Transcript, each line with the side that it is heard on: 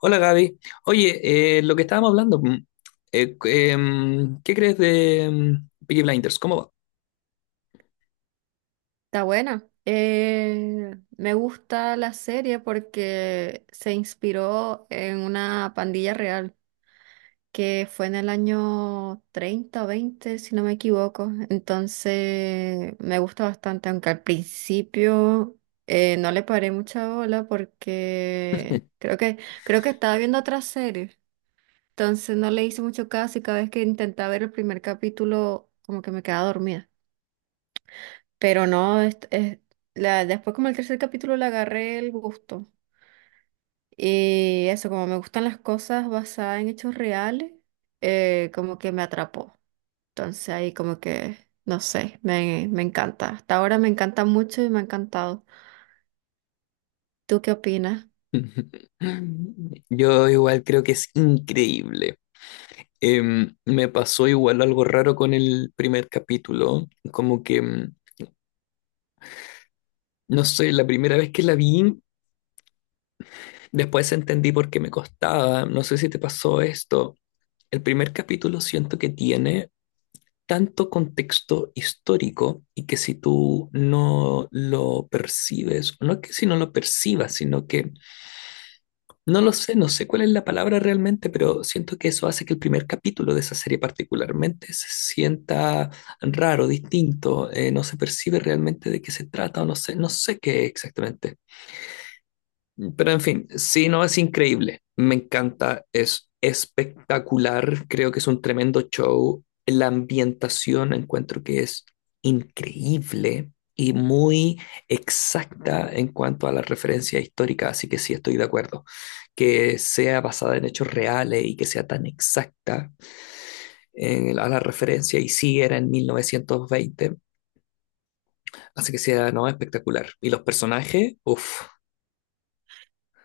left: Hola Gaby. Oye, lo que estábamos hablando, ¿qué crees de Peaky Blinders? ¿Cómo va?
right: Está buena. Me gusta la serie porque se inspiró en una pandilla real que fue en el año 30 o 20, si no me equivoco. Entonces me gusta bastante, aunque al principio no le paré mucha bola creo que estaba viendo otra serie. Entonces no le hice mucho caso y cada vez que intentaba ver el primer capítulo como que me quedaba dormida. Pero no, después como el tercer capítulo le agarré el gusto. Y eso, como me gustan las cosas basadas en hechos reales, como que me atrapó. Entonces ahí como que, no sé, me encanta. Hasta ahora me encanta mucho y me ha encantado. ¿Tú qué opinas?
left: Yo igual creo que es increíble. Me pasó igual algo raro con el primer capítulo, como que, no sé, la primera vez que la vi, después entendí por qué me costaba, no sé si te pasó esto. El primer capítulo siento que tiene tanto contexto histórico y que si tú no lo percibes, no es que si no lo percibas, sino que no lo sé, no sé cuál es la palabra realmente, pero siento que eso hace que el primer capítulo de esa serie particularmente se sienta raro, distinto, no se percibe realmente de qué se trata o no sé, no sé qué exactamente. Pero en fin, sí, no, es increíble. Me encanta, es espectacular. Creo que es un tremendo show. La ambientación encuentro que es increíble y muy exacta en cuanto a la referencia histórica, así que sí estoy de acuerdo. Que sea basada en hechos reales y que sea tan exacta en- a la referencia, y sí era en 1920, así que sea, no, espectacular. Y los personajes, uff,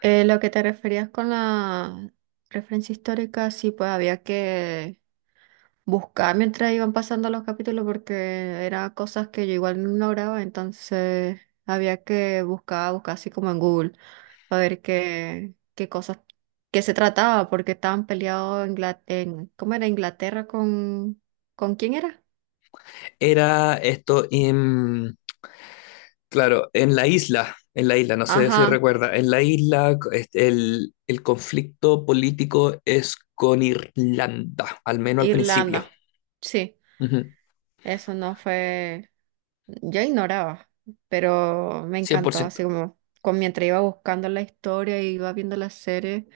right: Lo que te referías con la referencia histórica, sí, pues había que buscar mientras iban pasando los capítulos porque eran cosas que yo igual no lograba, entonces había que buscar así como en Google, para ver qué cosas, qué se trataba, porque estaban peleados ¿cómo era? Inglaterra ¿con quién era?
left: era esto, claro, en la isla, no sé si
right: Ajá,
left: recuerda, en la isla este, el conflicto político es con Irlanda, al menos al principio.
right: Irlanda, sí.
left: Ujú,
right: Eso no fue, yo ignoraba, pero me
left: cien por
right: encantó, así
left: ciento.
right: como con, mientras iba buscando la historia y iba viendo la serie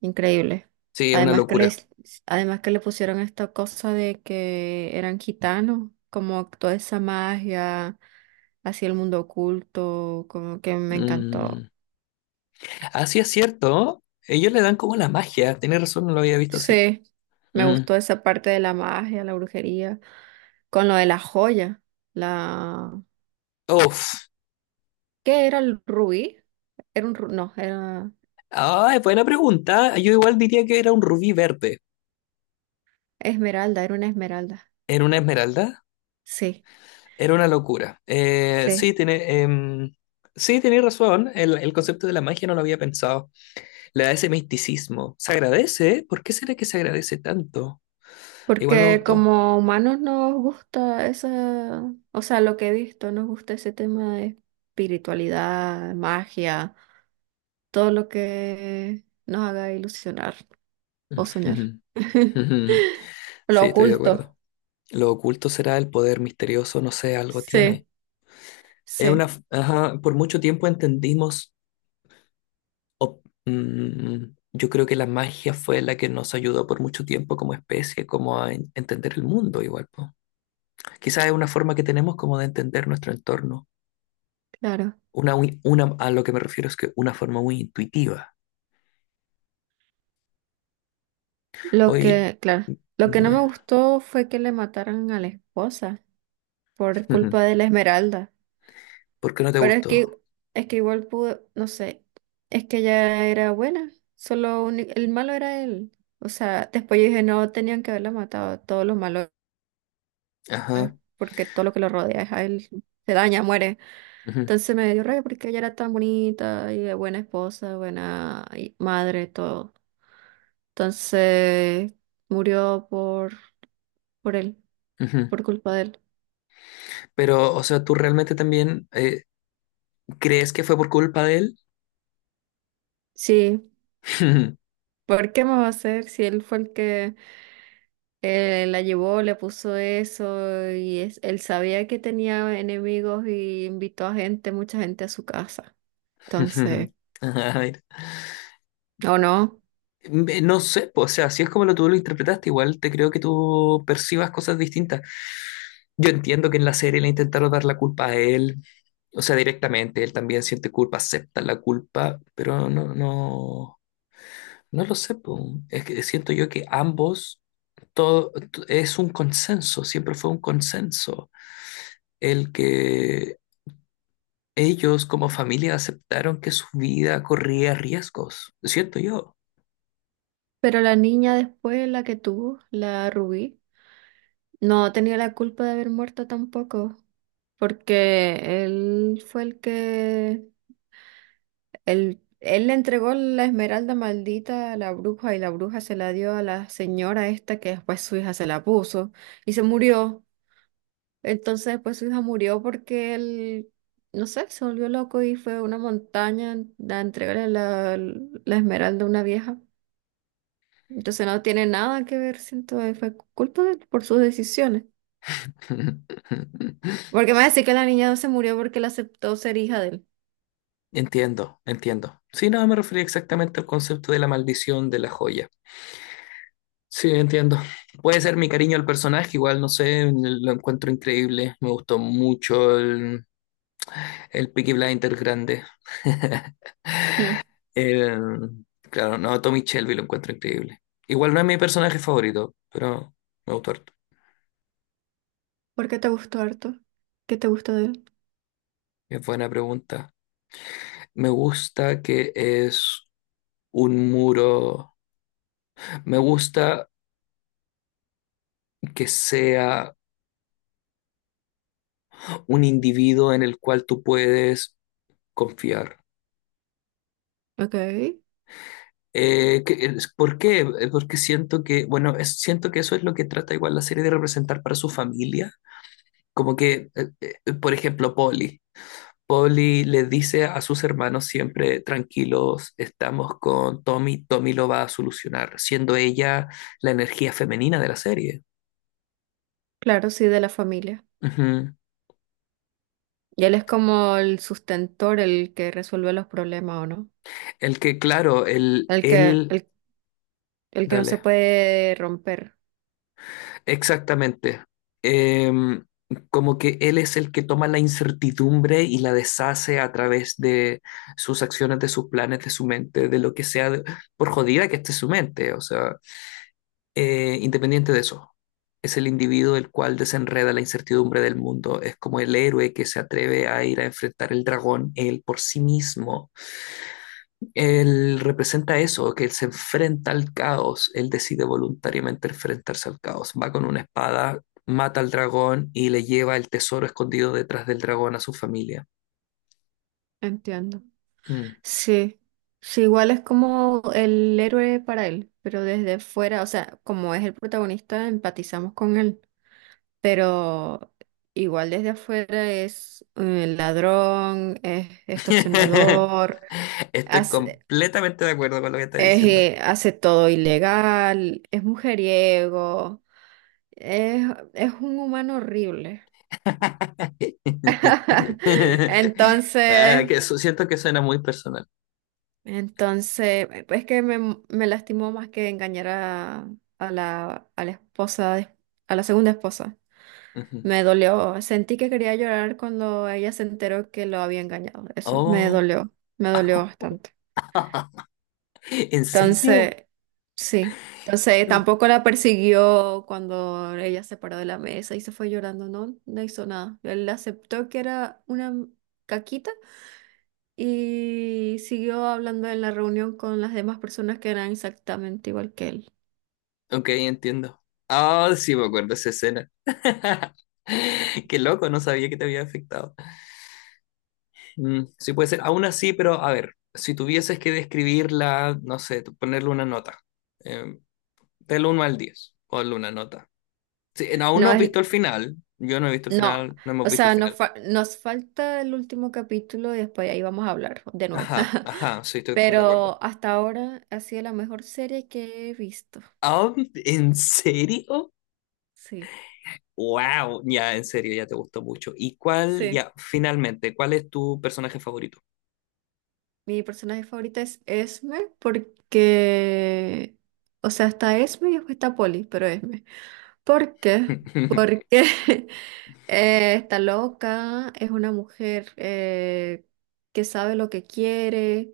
right: increíble.
left: Sí, es una
right: Además que
left: locura.
right: les, además que le pusieron esta cosa de que eran gitanos, como toda esa magia, así el mundo oculto, como que me encantó.
left: Mm. Ah, sí, es cierto. Ellos le dan como la magia. Tienes razón, no lo había visto así.
right: Sí, me
left: Mm.
right: gustó esa parte de la magia, la brujería, con lo de la joya, la
left: Uf.
right: ¿Qué era el rubí? Era un, ru- no, era
left: Ay, buena pregunta. Yo igual diría que era un rubí verde.
right: esmeralda, era una esmeralda.
left: ¿Era una esmeralda?
right: Sí,
left: Era una locura.
right: sí.
left: Sí, tiene, sí, tiene razón. El concepto de la magia no lo había pensado. Le da ese misticismo. Se agradece, ¿eh? ¿Por qué será que se agradece tanto? Igual me
right: Porque
left: gustó.
right: como humanos nos gusta esa, o sea, lo que he visto, nos gusta ese tema de espiritualidad, magia, todo lo que nos haga ilusionar o soñar. Lo
left: Sí, estoy de
right: oculto.
left: acuerdo. Lo oculto será el poder misterioso, no sé, algo tiene.
right: Sí,
left: Es una,
right: sí,
left: f- ajá, por mucho tiempo entendimos, yo creo que la magia fue la que nos ayudó por mucho tiempo como especie, como a en- entender el mundo igual, po. Quizás es una forma que tenemos como de entender nuestro entorno.
right: claro.
left: Una, muy- una, a lo que me refiero es que una forma muy intuitiva. Oye,
right: Claro, lo que no me
left: dime.
right: gustó fue que le mataran a la esposa por
left: Ujú.
right: culpa de la esmeralda.
left: ¿Por qué no te
right: Pero es
left: gustó?
right: que, es que igual pudo, no sé, es que ella era buena, solo el malo era él. O sea, después yo dije, no, tenían que haberla matado, todos los malos, es
left: Ajá.
right: porque todo lo que lo rodea es a él, se daña, muere.
left: Ujú.
right: Entonces me dio rabia porque ella era tan bonita y buena esposa, buena y madre, todo. Entonces murió por él,
left: Ujú.
right: por culpa de él.
left: Pero, o sea, ¿tú realmente también crees que fue por culpa de él?
right: Sí, ¿por qué me va a hacer si él fue el que... la llevó, le puso eso y él sabía que tenía enemigos y invitó a gente, mucha gente a su casa. Entonces,
left: Ajá, mira.
right: o no.
left: Me- No sé, po, o sea, si es como lo tú lo interpretaste, igual te creo que tú percibas cosas distintas. Yo entiendo que en la serie le intentaron dar la culpa a él, o sea, directamente, él también siente culpa, acepta la culpa, pero no, no, no lo sé, po. Es que siento yo que ambos, todo, es un consenso, siempre fue un consenso. El que ellos como familia aceptaron que su vida corría riesgos. Siento yo.
right: Pero la niña después, la que tuvo, la Rubí, no tenía la culpa de haber muerto tampoco, porque él fue el que, él le entregó la esmeralda maldita a la bruja y la bruja se la dio a la señora esta que después su hija se la puso y se murió. Entonces después su hija murió porque él, no sé, se volvió loco y fue a una montaña a entregarle la esmeralda a una vieja. Entonces no tiene nada que ver, siento, fue culpa de él por sus decisiones. Porque me va a decir que la niña no se murió porque él aceptó ser hija de él.
left: Entiendo, entiendo. Sí, no, me refería exactamente al concepto de la maldición de la joya. Sí, entiendo. Puede ser mi cariño al personaje, igual, no sé, lo encuentro increíble. Me gustó mucho el Peaky Blinders grande.
right: Mm.
left: El- claro, no, Tommy Shelby lo encuentro increíble. Igual no es mi personaje favorito, pero me gustó harto.
right: ¿Por qué te gustó harto? ¿Qué te gusta de él?
left: Es buena pregunta. Me gusta que es un muro. Me gusta que sea un individuo en el cual tú puedes confiar.
right: Ok.
left: ¿Por qué? Porque siento que, bueno, es- siento que eso es lo que trata igual la serie de representar para su familia. Como que, por ejemplo, Polly. Polly le dice a sus hermanos siempre, tranquilos, estamos con Tommy, Tommy lo va a solucionar, siendo ella la energía femenina de la serie.
right: Claro, sí, de la familia.
left: Ujú.
right: Y él es como el sustentor, el que resuelve los problemas, ¿o no?
left: El que, claro,
right: El que,
left: él,
right: el, el que no se
left: dale,
right: puede romper.
left: exactamente. Em, Como que él es el que toma la incertidumbre y la deshace a través de sus acciones, de sus planes, de su mente, de lo que sea, de- por jodida que esté su mente, o sea, independiente de eso. Es el individuo el cual desenreda la incertidumbre del mundo, es como el héroe que se atreve a ir a enfrentar el dragón él por sí mismo. Él representa eso, que él se enfrenta al caos, él decide voluntariamente enfrentarse al caos, va con una espada, mata al dragón y le lleva el tesoro escondido detrás del dragón a su familia.
right: Entiendo.
left: Mm.
right: Sí, sí, igual es como el héroe para él, pero desde fuera, o sea, como es el protagonista, empatizamos con él, pero igual desde afuera es ladrón, es extorsionador,
left: Estoy
right: hace,
left: completamente de acuerdo con lo que está diciendo.
right: hace todo ilegal, es mujeriego, es, es un humano horrible.
left: Ah,
right: Entonces...
left: que eso- siento que suena muy personal.
right: Entonces, es que me lastimó más que engañar a la esposa, a la segunda esposa.
left: Ujú.
right: Me dolió. Sentí que quería llorar cuando ella se enteró que lo había engañado. Eso
left: Oh,
right: me dolió bastante.
left: ¿en serio?
right: Entonces, sí.
left: Qué
right: Entonces,
left: loco.
right: tampoco la persiguió cuando ella se paró de la mesa y se fue llorando. No, no hizo nada. Él aceptó que era una caquita y siguió hablando en la reunión con las demás personas que eran exactamente igual que él.
left: Ok, entiendo. Ah, sí, me acuerdo de esa escena. Qué loco, no sabía que te había afectado. Mm, sí puede ser, aún así, pero a ver, si tuvieses que describirla, no sé, tú ponerle una nota, eh, del 1 al 10, ponle una nota. Sí, aún no
right: No
left: has
right: es,
left: visto el final, yo no he visto el
right: no,
left: final, no hemos
right: o
left: visto el
right: sea,
left: final.
right: nos falta el último capítulo y después ahí vamos a hablar de nuevo.
left: Ajá, ajá, sí, estoy full de acuerdo.
right: Pero hasta ahora ha sido la mejor serie que he visto.
left: Ah, ¿en serio?
right: Sí,
left: Wow, ya, en serio, ya te gustó mucho. ¿Y cuál,
right: sí.
left: ya, finalmente, cuál es tu personaje favorito?
right: Mi personaje favorita es Esme porque, o sea, está Esme y después está Polly, pero Esme. ¿Por qué? Porque está loca, es una mujer que sabe lo que quiere,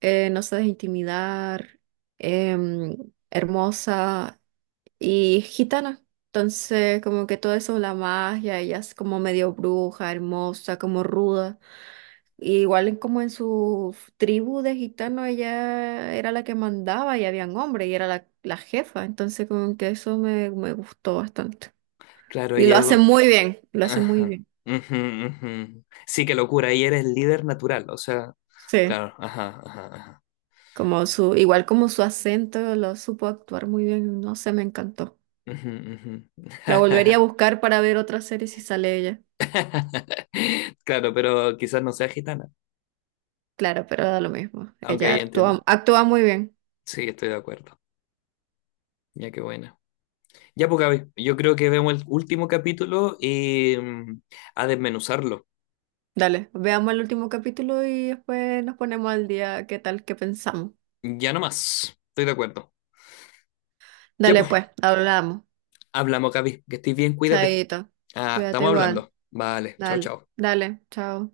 right: no se deja intimidar, em, hermosa y gitana. Entonces, como que todo eso, la magia, ella es como medio bruja, hermosa, como ruda. Y igual como en su tribu de gitanos, ella era la que mandaba y habían hombres y era la jefa. Entonces, como que eso me gustó bastante.
left: Claro,
right: Y
left: oye.
right: lo hace muy bien, lo hace muy
left: Ajá.
right: bien.
left: Ujú, ujú. Sí, qué locura. Y eres líder natural, o sea,
right: Sí,
left: claro, ajá, ajá, ajá.
right: igual como su acento lo supo actuar muy bien. No sé, me encantó.
left: Ujú, ujú.
right: La volvería a buscar para ver otra serie si sale ella.
left: Claro, pero quizás no sea gitana.
right: Claro, pero da lo mismo.
left: Aunque
right: Ella
left: ahí entiendo.
right: actúa, actúa muy bien.
left: Sí, estoy de acuerdo. Ya, qué buena. Ya, pues, Gaby, yo creo que vemos el último capítulo y a desmenuzarlo.
right: Dale, veamos el último capítulo y después nos ponemos al día qué tal, qué pensamos.
left: Ya no más. Estoy de acuerdo. Ya,
right: Dale
left: pues,
right: pues, hablamos.
left: hablamos, Gaby. Que estés bien, cuídate.
right: Chaito,
left: Ah,
right: cuídate
left: estamos
right: igual.
left: hablando. Vale, chao,
right: Dale,
left: chao.
right: dale, chao.